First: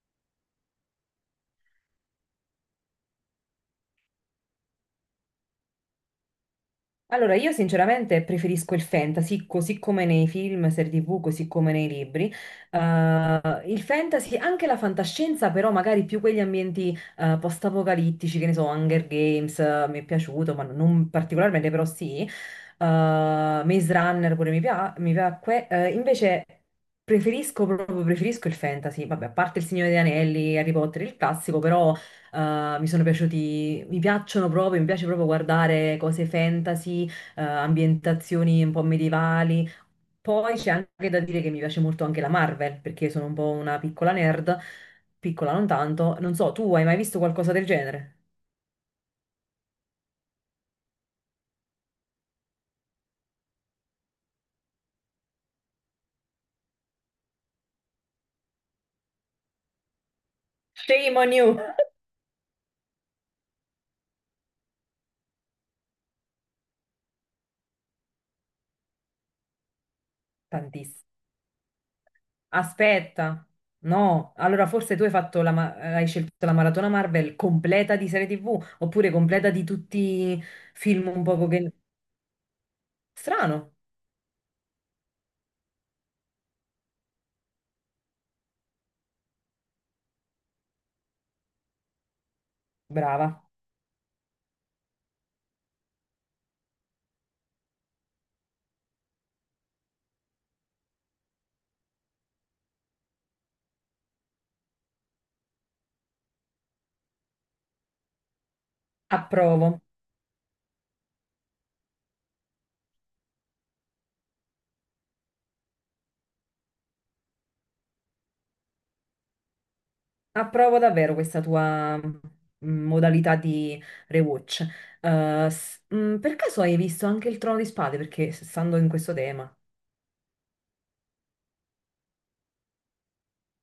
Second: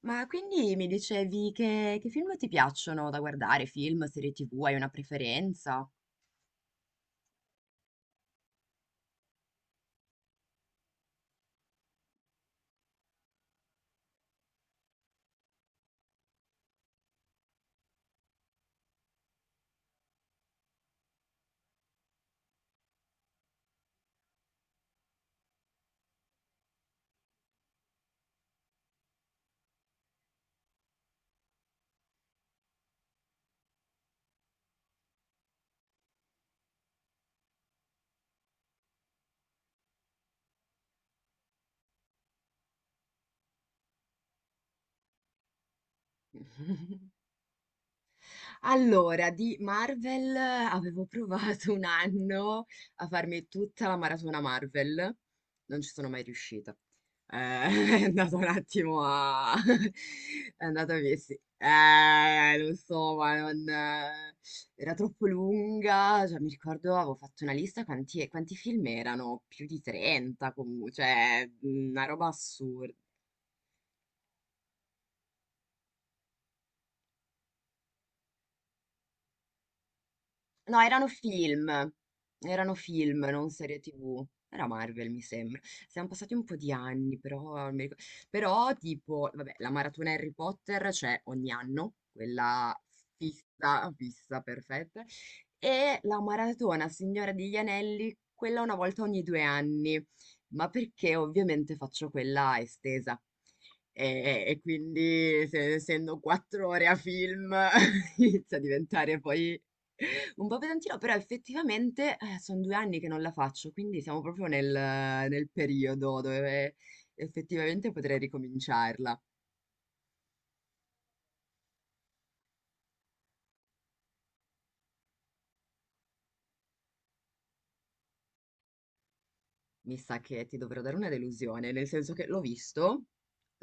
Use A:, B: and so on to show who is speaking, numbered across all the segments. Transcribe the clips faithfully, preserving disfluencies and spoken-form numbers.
A: Ma quindi mi dicevi che, che film ti piacciono da guardare? Film, serie tivù, hai una preferenza?
B: Allora, io sinceramente preferisco il fantasy, così come nei film, serie ti vu, così come nei libri. Eh, il fantasy, anche la fantascienza, però magari più quegli ambienti eh, post-apocalittici, che ne so, Hunger Games, eh, mi è piaciuto, ma non particolarmente, però sì. Eh, Maze Runner pure mi, pia- mi piacque. Eh, invece preferisco proprio, preferisco il fantasy, vabbè, a parte Il Signore degli Anelli, Harry Potter, il classico, però... Uh, mi sono piaciuti, mi piacciono proprio, mi piace proprio guardare cose fantasy, eh, ambientazioni un po' medievali. Poi c'è anche da dire che mi piace molto anche la Marvel, perché sono un po' una piccola nerd, piccola non tanto. Non so, tu hai mai visto qualcosa del genere?
A: Allora, di Marvel eh, avevo provato un anno a farmi tutta la maratona Marvel, non ci sono mai riuscita. Eh, è andato un attimo a... è andato a...
B: Shame on
A: sì.
B: you!
A: Eh, lo so, ma non... eh, era troppo lunga, cioè, mi ricordo avevo fatto una lista quanti, quanti film erano, più di trenta comunque,
B: Tantissimo.
A: cioè mm, una roba assurda.
B: Aspetta, no, allora forse tu hai fatto la ma- hai scelto la maratona Marvel completa di serie ti vu, oppure completa di tutti i
A: No, erano
B: film un poco che...
A: film, erano film, non
B: Strano,
A: serie tivù. Era Marvel, mi sembra. Siamo passati un po' di anni, però, non mi ricordo. Però, tipo, vabbè, la maratona Harry Potter c'è ogni anno, quella
B: brava,
A: fissa, fissa, perfetta. E la maratona Signora degli Anelli, quella una volta ogni due anni, ma perché ovviamente faccio quella estesa. E, e quindi, se- essendo quattro ore a film, inizia a diventare poi
B: approvo.
A: un po' pesantino, però effettivamente sono due anni che non la faccio, quindi siamo proprio nel nel periodo dove effettivamente potrei ricominciarla.
B: Approvo davvero questa tua mm, modalità di rewatch. Eh, s- mm, per caso hai visto anche il Trono di Spade? Perché s- stando in questo tema.
A: Mi sa che ti dovrò dare una delusione, nel senso che l'ho visto,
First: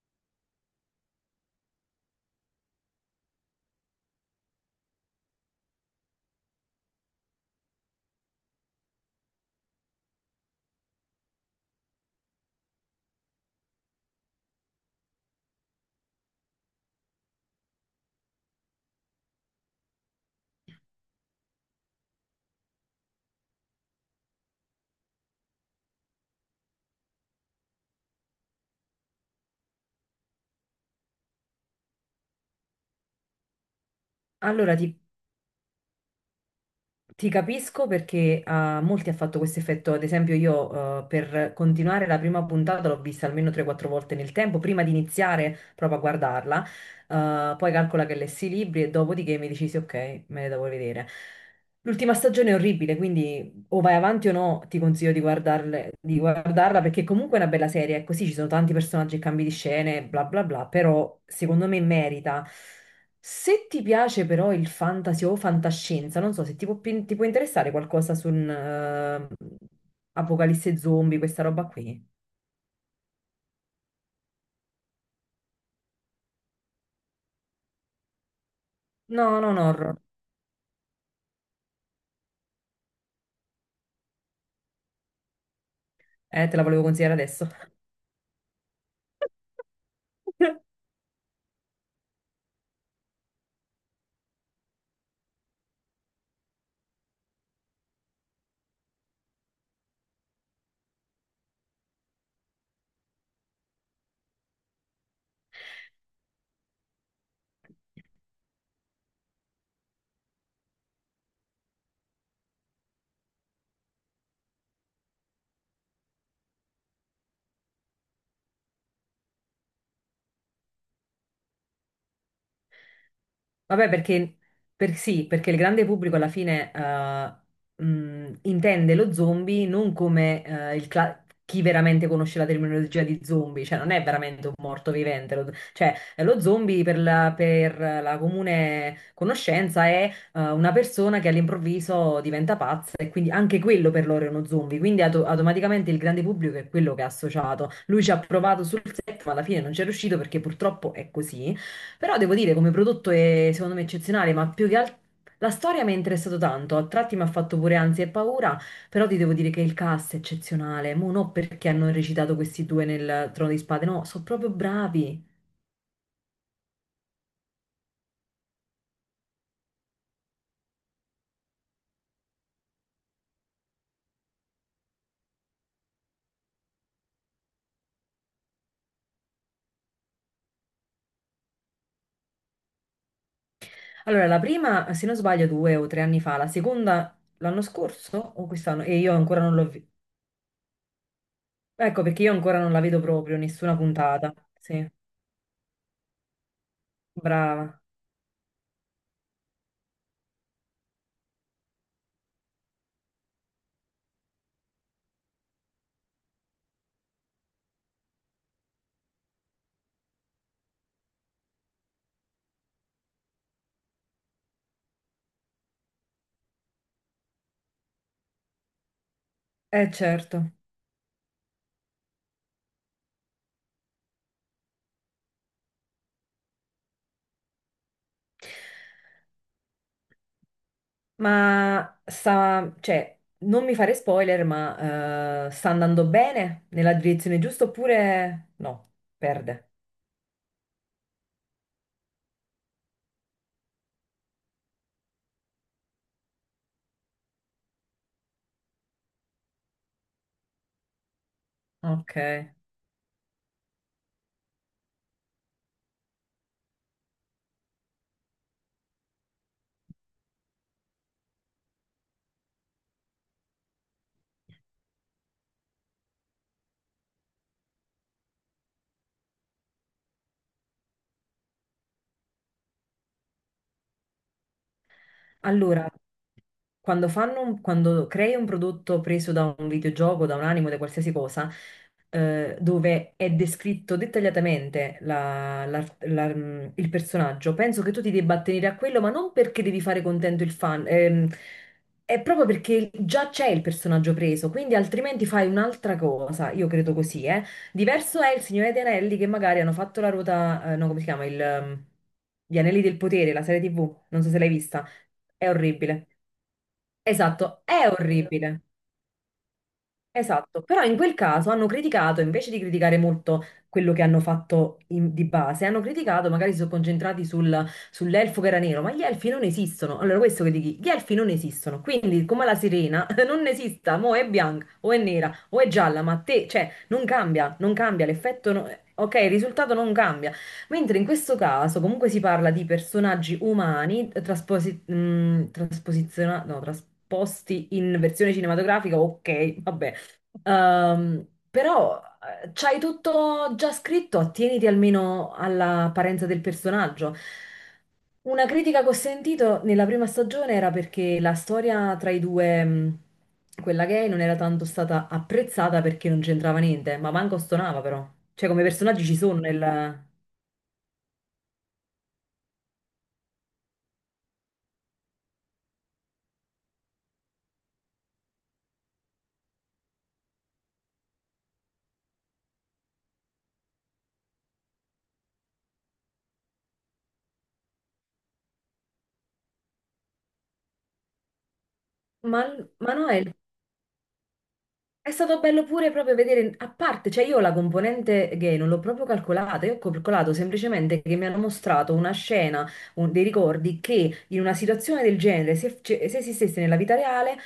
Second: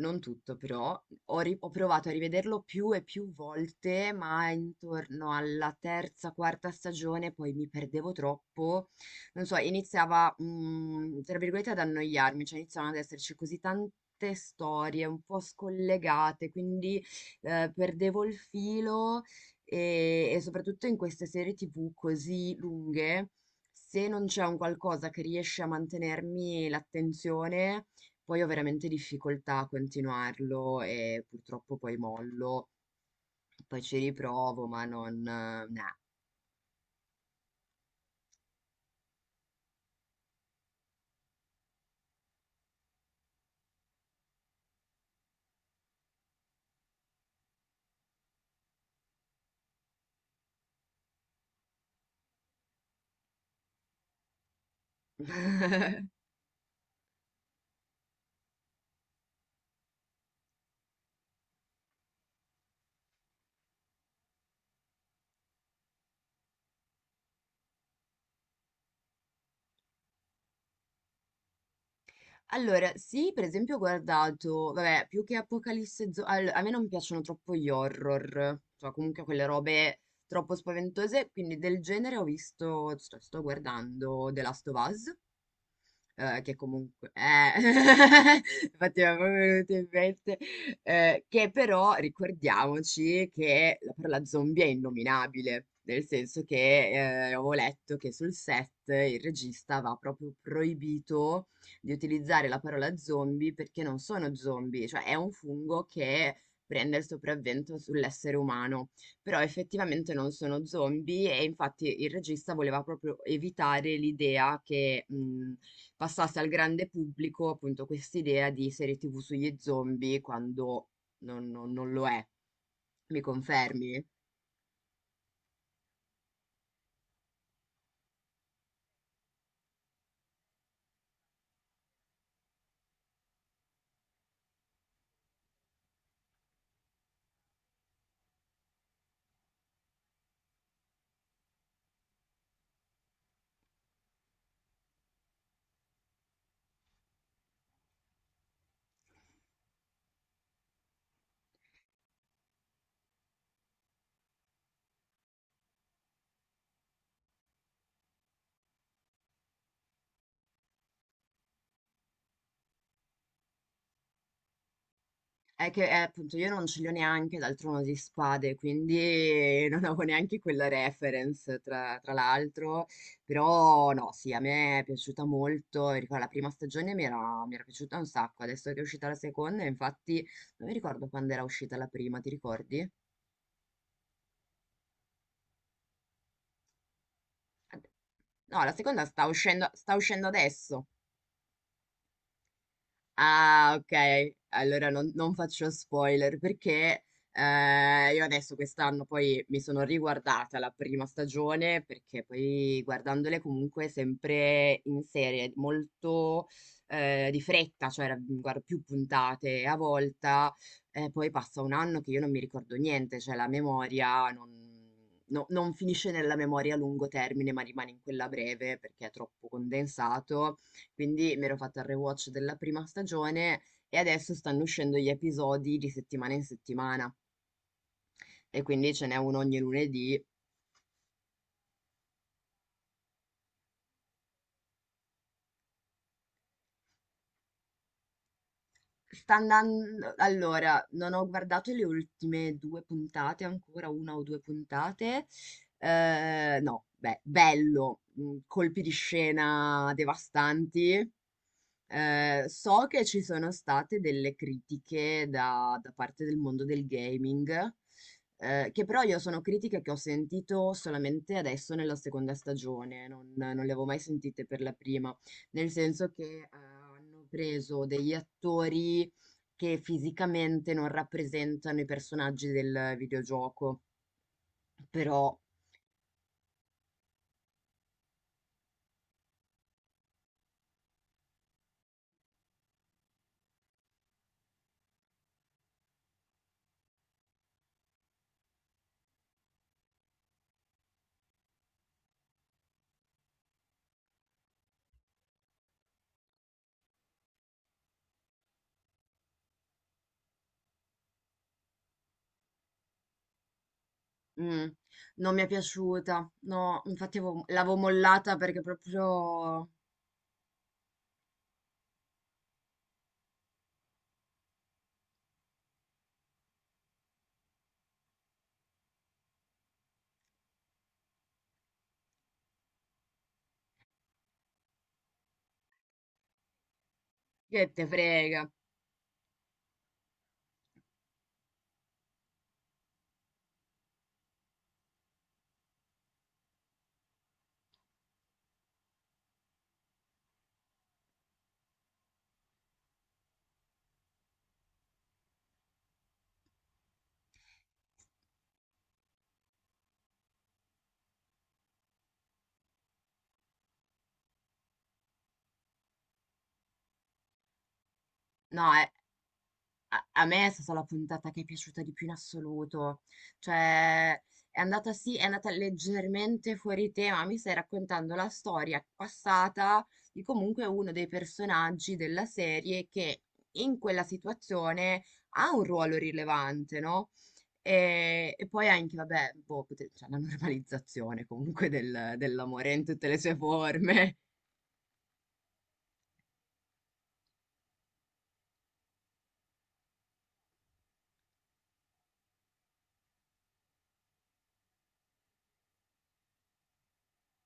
A: non tutto però, ho, ri- ho provato a rivederlo più e più volte, ma intorno alla terza, quarta stagione poi mi perdevo troppo, non so, iniziava, mm, tra virgolette, ad annoiarmi, cioè iniziavano ad esserci così tante storie un po' scollegate, quindi eh, perdevo il filo e e soprattutto in queste serie T V così lunghe se non c'è un qualcosa che riesce a mantenermi l'attenzione, poi ho veramente difficoltà a continuarlo e purtroppo poi mollo, poi ci riprovo,
B: Allora
A: ma
B: ti,
A: non... eh, nah.
B: Ti capisco perché a molti ha fatto questo effetto, ad esempio io eh, per continuare la prima puntata l'ho vista almeno tre o quattro volte nel tempo, prima di iniziare proprio a guardarla. Eh, poi calcola che lessi i libri e dopodiché mi decisi ok, me le devo vedere. L'ultima stagione è orribile, quindi o vai avanti o no, ti consiglio di guardarle- di guardarla perché comunque è una bella serie, è così, ci sono tanti personaggi e cambi di scene, bla bla bla, però secondo me merita. Se ti piace però il fantasy o fantascienza, non so se ti può, pi- ti può interessare qualcosa su un eh, Apocalisse zombie, questa roba qui.
A: Allora, sì, per esempio ho guardato, vabbè, più che Apocalisse Zo- all- a me non piacciono troppo gli horror, cioè comunque
B: No,
A: quelle
B: non
A: robe
B: horror.
A: troppo spaventose, quindi del genere ho visto, sto, sto guardando The Last of Us. Ehm,
B: Eh,
A: che
B: te la volevo
A: comunque
B: consigliare adesso.
A: eh, infatti mi era proprio venuto in mente, ehm, che però ricordiamoci che la parola zombie è innominabile, nel senso che, ehm, avevo letto che sul set il regista aveva proprio proibito di utilizzare la parola zombie perché non sono zombie, cioè è un fungo che prende il sopravvento sull'essere umano, però effettivamente non sono zombie e infatti il regista voleva proprio evitare l'idea che mh, passasse al grande pubblico appunto quest'idea di serie T V sugli zombie quando non, non- non lo è. Mi
B: Vabbè,
A: confermi?
B: perché, per- sì, perché il grande pubblico alla fine eh, mh, intende lo zombie non come eh, il cla- chi veramente conosce la terminologia di zombie, cioè non è veramente un morto vivente, lo- cioè lo zombie per la, per la comune conoscenza è eh, una persona che all'improvviso diventa pazza e quindi anche quello per loro è uno zombie, quindi auto- automaticamente il grande pubblico è quello che ha associato. Lui ci ha provato sul set, ma alla fine non ci è riuscito perché purtroppo è così. Però devo dire, come prodotto è secondo me eccezionale, ma più che altro la storia mi è interessato tanto, a tratti mi ha fatto pure ansia e paura, però ti devo dire che il cast è eccezionale, mo non perché hanno recitato questi due nel Trono di Spade, no, sono proprio bravi.
A: È che, eh, appunto, io non ce li ho neanche dal Trono di Spade, quindi non avevo neanche quella reference, tra, tra l'altro. Però, no, sì, a me è piaciuta molto. E ricordo, la prima stagione mi era, mi era piaciuta un sacco. Adesso che è uscita la seconda, infatti, non mi ricordo quando era uscita la prima, ti ricordi?
B: Allora, la prima, se non sbaglio, due o tre anni fa, la seconda l'anno
A: Ad-
B: scorso o
A: No, la
B: quest'anno? E
A: seconda
B: io
A: sta
B: ancora non l'ho
A: uscendo,
B: vista.
A: sta uscendo adesso.
B: Ecco, perché io ancora non la vedo proprio,
A: Ah,
B: nessuna puntata.
A: ok.
B: Sì,
A: Allora non, non faccio spoiler perché
B: brava.
A: eh, io adesso quest'anno poi mi sono riguardata la prima stagione perché poi guardandole comunque sempre in serie, molto eh, di fretta, cioè ra- guardo più puntate a volta, eh, poi passa un anno che io non mi ricordo niente, cioè la memoria non, no- non finisce nella memoria a lungo termine, ma rimane in quella breve perché è troppo
B: Eh certo.
A: condensato. Quindi mi ero fatta il rewatch della prima stagione e adesso stanno uscendo gli episodi di settimana in settimana e quindi ce n'è uno ogni lunedì.
B: Ma sta, cioè, non mi fare spoiler, ma eh, sta andando bene nella direzione giusta oppure no?
A: Sta
B: Perde.
A: andando allora, non ho guardato le ultime due puntate ancora, una o due puntate. Ehm, no, beh, bello, mm, colpi di scena devastanti.
B: Ok.
A: Eh, so che ci sono state delle critiche da, da parte del mondo del gaming, eh, che però io sono critiche che ho sentito solamente adesso nella seconda stagione, non, non le avevo mai sentite per la prima, nel senso che eh, hanno preso degli attori che fisicamente non rappresentano i personaggi del videogioco, però
B: Allora, quando fanno un- quando crei un prodotto preso da un videogioco, da un anime, da qualsiasi cosa, eh, dove è descritto dettagliatamente la- la- la- mm, il personaggio, penso che tu ti debba attenere a quello, ma non perché devi fare contento il fan, ehm, è proprio perché già c'è il personaggio preso, quindi altrimenti fai un'altra cosa, io credo così, eh. Diverso è il Signore degli Anelli che magari hanno fatto la ruota, eh, no, come si chiama, il, ehm, Gli Anelli del Potere, la serie ti vu, non so se l'hai
A: mm,
B: vista.
A: non mi è
B: È orribile.
A: piaciuta, no, infatti avevo-
B: Esatto, è
A: l'avevo
B: vero.
A: mollata
B: Orribile.
A: perché proprio
B: Esatto, però in quel caso hanno criticato, invece di criticare molto quello che hanno fatto in- di base, hanno criticato, magari si sono concentrati sul- sull'elfo che era nero, ma gli elfi non esistono. Allora, questo che dici, gli elfi non esistono, quindi come la sirena non esista, mo è bianca o è nera o è gialla, ma te, cioè, non cambia,
A: che
B: non
A: te
B: cambia,
A: frega.
B: l'effetto, no- ok, il risultato non cambia. Mentre in questo caso comunque si parla di personaggi umani eh, trasposi- mh, trasposiziona- no, trasposti in versione cinematografica, ok, vabbè. Ehm, però eh, c'hai tutto già scritto, attieniti almeno all'apparenza del personaggio. Una critica che ho sentito nella prima stagione era perché la storia tra i due, mh, quella gay, non era tanto stata apprezzata perché non c'entrava niente, ma manco stonava però. Cioè come
A: No, è,
B: personaggi ci sono nel...
A: A a me è stata la puntata che è piaciuta di più in assoluto. Cioè, è andata sì, è andata leggermente fuori tema. Mi stai raccontando la storia passata di comunque uno dei personaggi della serie che in quella situazione ha un ruolo rilevante, no? E, e poi anche, vabbè, boh, pote- cioè, la normalizzazione comunque del-
B: Ma,
A: dell'amore in
B: ma no,
A: tutte le
B: è
A: sue forme.
B: È stato bello pure proprio vedere, a parte, cioè io la componente gay non l'ho proprio calcolata, io ho calcolato semplicemente che mi hanno mostrato una scena, un- dei ricordi che in una situazione del genere, se, ce- se esistesse nella vita reale,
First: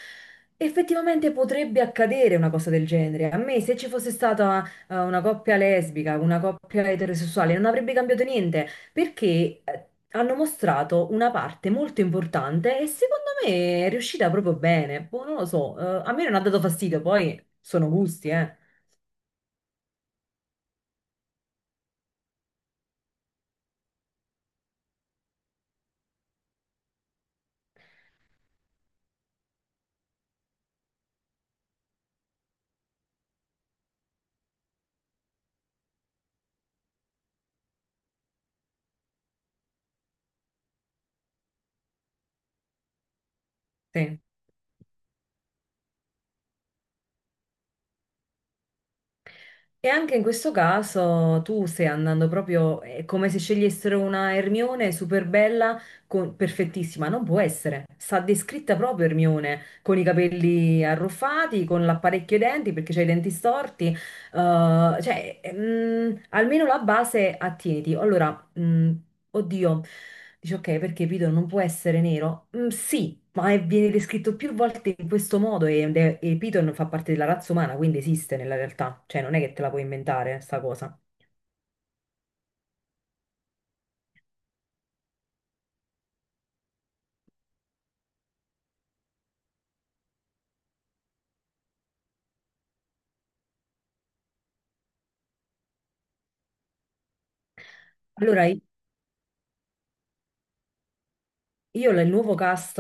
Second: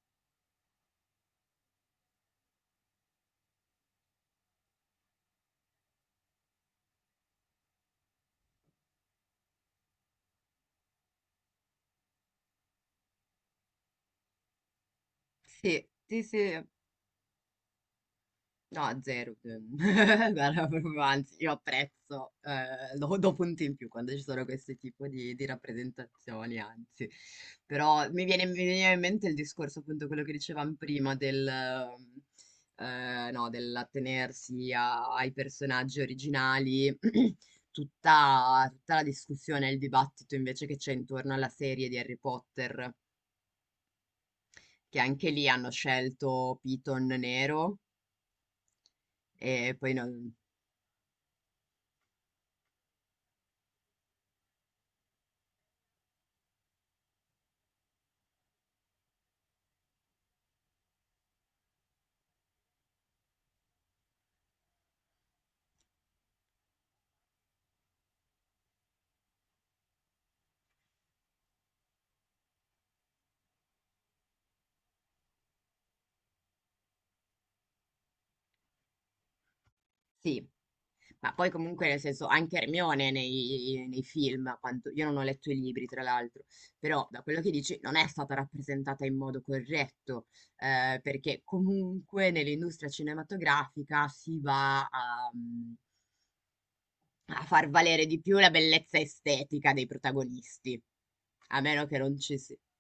B: effettivamente potrebbe accadere una cosa del genere. A me se ci fosse stata eh, una coppia lesbica, una coppia eterosessuale, non avrebbe cambiato niente perché eh, hanno mostrato una parte molto importante e secondo me è riuscita proprio bene. Boh, non lo so,
A: Sì,
B: eh, a
A: sì,
B: me non ha dato
A: sì.
B: fastidio, poi sono gusti, eh.
A: No, zero. ehm, Guarda, proprio, anzi, io apprezzo, eh, do, do punti in più quando ci sono questo tipo di, di rappresentazioni, anzi. Però mi viene, mi veniva in mente il discorso, appunto, quello che dicevamo prima del, ehm, eh, no, dell'attenersi a- ai personaggi originali, tutta, tutta la discussione e il dibattito invece che c'è intorno alla serie di Harry Potter,
B: Sì.
A: che anche lì hanno scelto Piton nero e
B: E
A: poi
B: anche in
A: non...
B: questo caso tu stai andando proprio, è come se scegliessero una Hermione super bella, con- perfettissima, non può essere. Sta descritta proprio Hermione, con i capelli arruffati, con l'apparecchio ai denti perché c'ha i denti storti, eh, cioè, mm, almeno la base attieniti. Allora, mm, oddio, dice ok, perché Piton non può essere nero? Mm, sì, ma è- viene descritto più volte in questo modo e, ed è- e Piton fa parte della razza umana, quindi esiste nella realtà, cioè non è che te la puoi inventare
A: Sì.
B: sta cosa.
A: Ma poi comunque nel senso anche Hermione nei, nei film, a quanto, io non ho letto i libri tra l'altro, però da quello che dici non è stata rappresentata in modo corretto, eh, perché comunque nell'industria cinematografica si va a, mm, a far valere di più
B: Allora,
A: la bellezza estetica dei protagonisti, a meno
B: Io
A: che
B: la- il
A: non
B: nuovo
A: ci si...
B: cast,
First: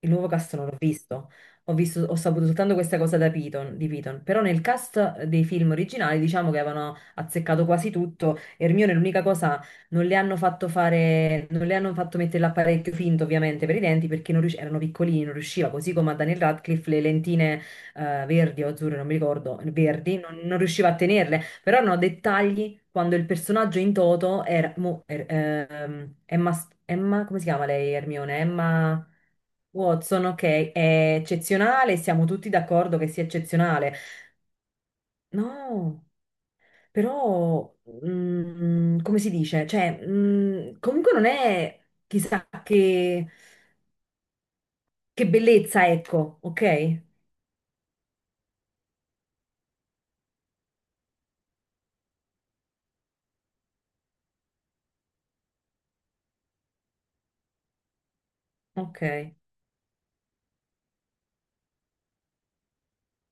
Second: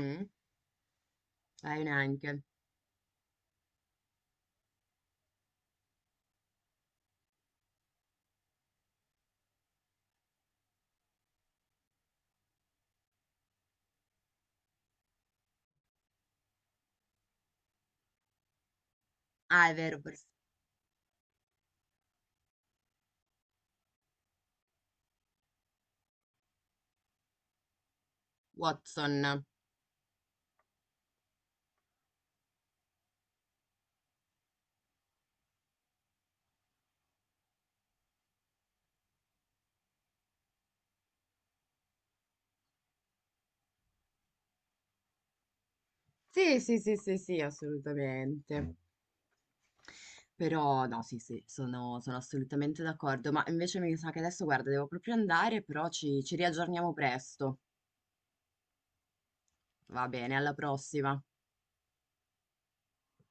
B: il nuovo cast non l'ho visto, ho
A: Eh,
B: visto, ho
A: neanche.
B: saputo soltanto questa cosa da Piton, di Piton, però nel cast dei film originali diciamo che avevano azzeccato quasi tutto, Hermione l'unica cosa, non le hanno fatto fare, non le hanno fatto mettere l'apparecchio finto ovviamente per i denti perché non rius- erano piccolini, non riusciva, così come a Daniel Radcliffe le lentine eh, verdi o azzurre, non mi ricordo,
A: Ah, è vero,
B: verdi,
A: per-
B: non non riusciva a tenerle. Però hanno dettagli quando il personaggio in toto era... mo- er- ehm, Emma, S- Emma- come si chiama lei, Hermione? Emma
A: Watson.
B: Watson, ok, è eccezionale, siamo tutti d'accordo che sia eccezionale. No, però... mm, come si dice? Cioè, mm, comunque non è chissà che, che bellezza, ecco,
A: Sì,
B: ok?
A: sì, sì, sì, sì, assolutamente. Però no, sì, sì, sono sono assolutamente d'accordo. Ma invece mi sa che adesso, guarda, devo proprio andare, però ci ci riaggiorniamo presto.
B: Ok.
A: Va bene, alla prossima.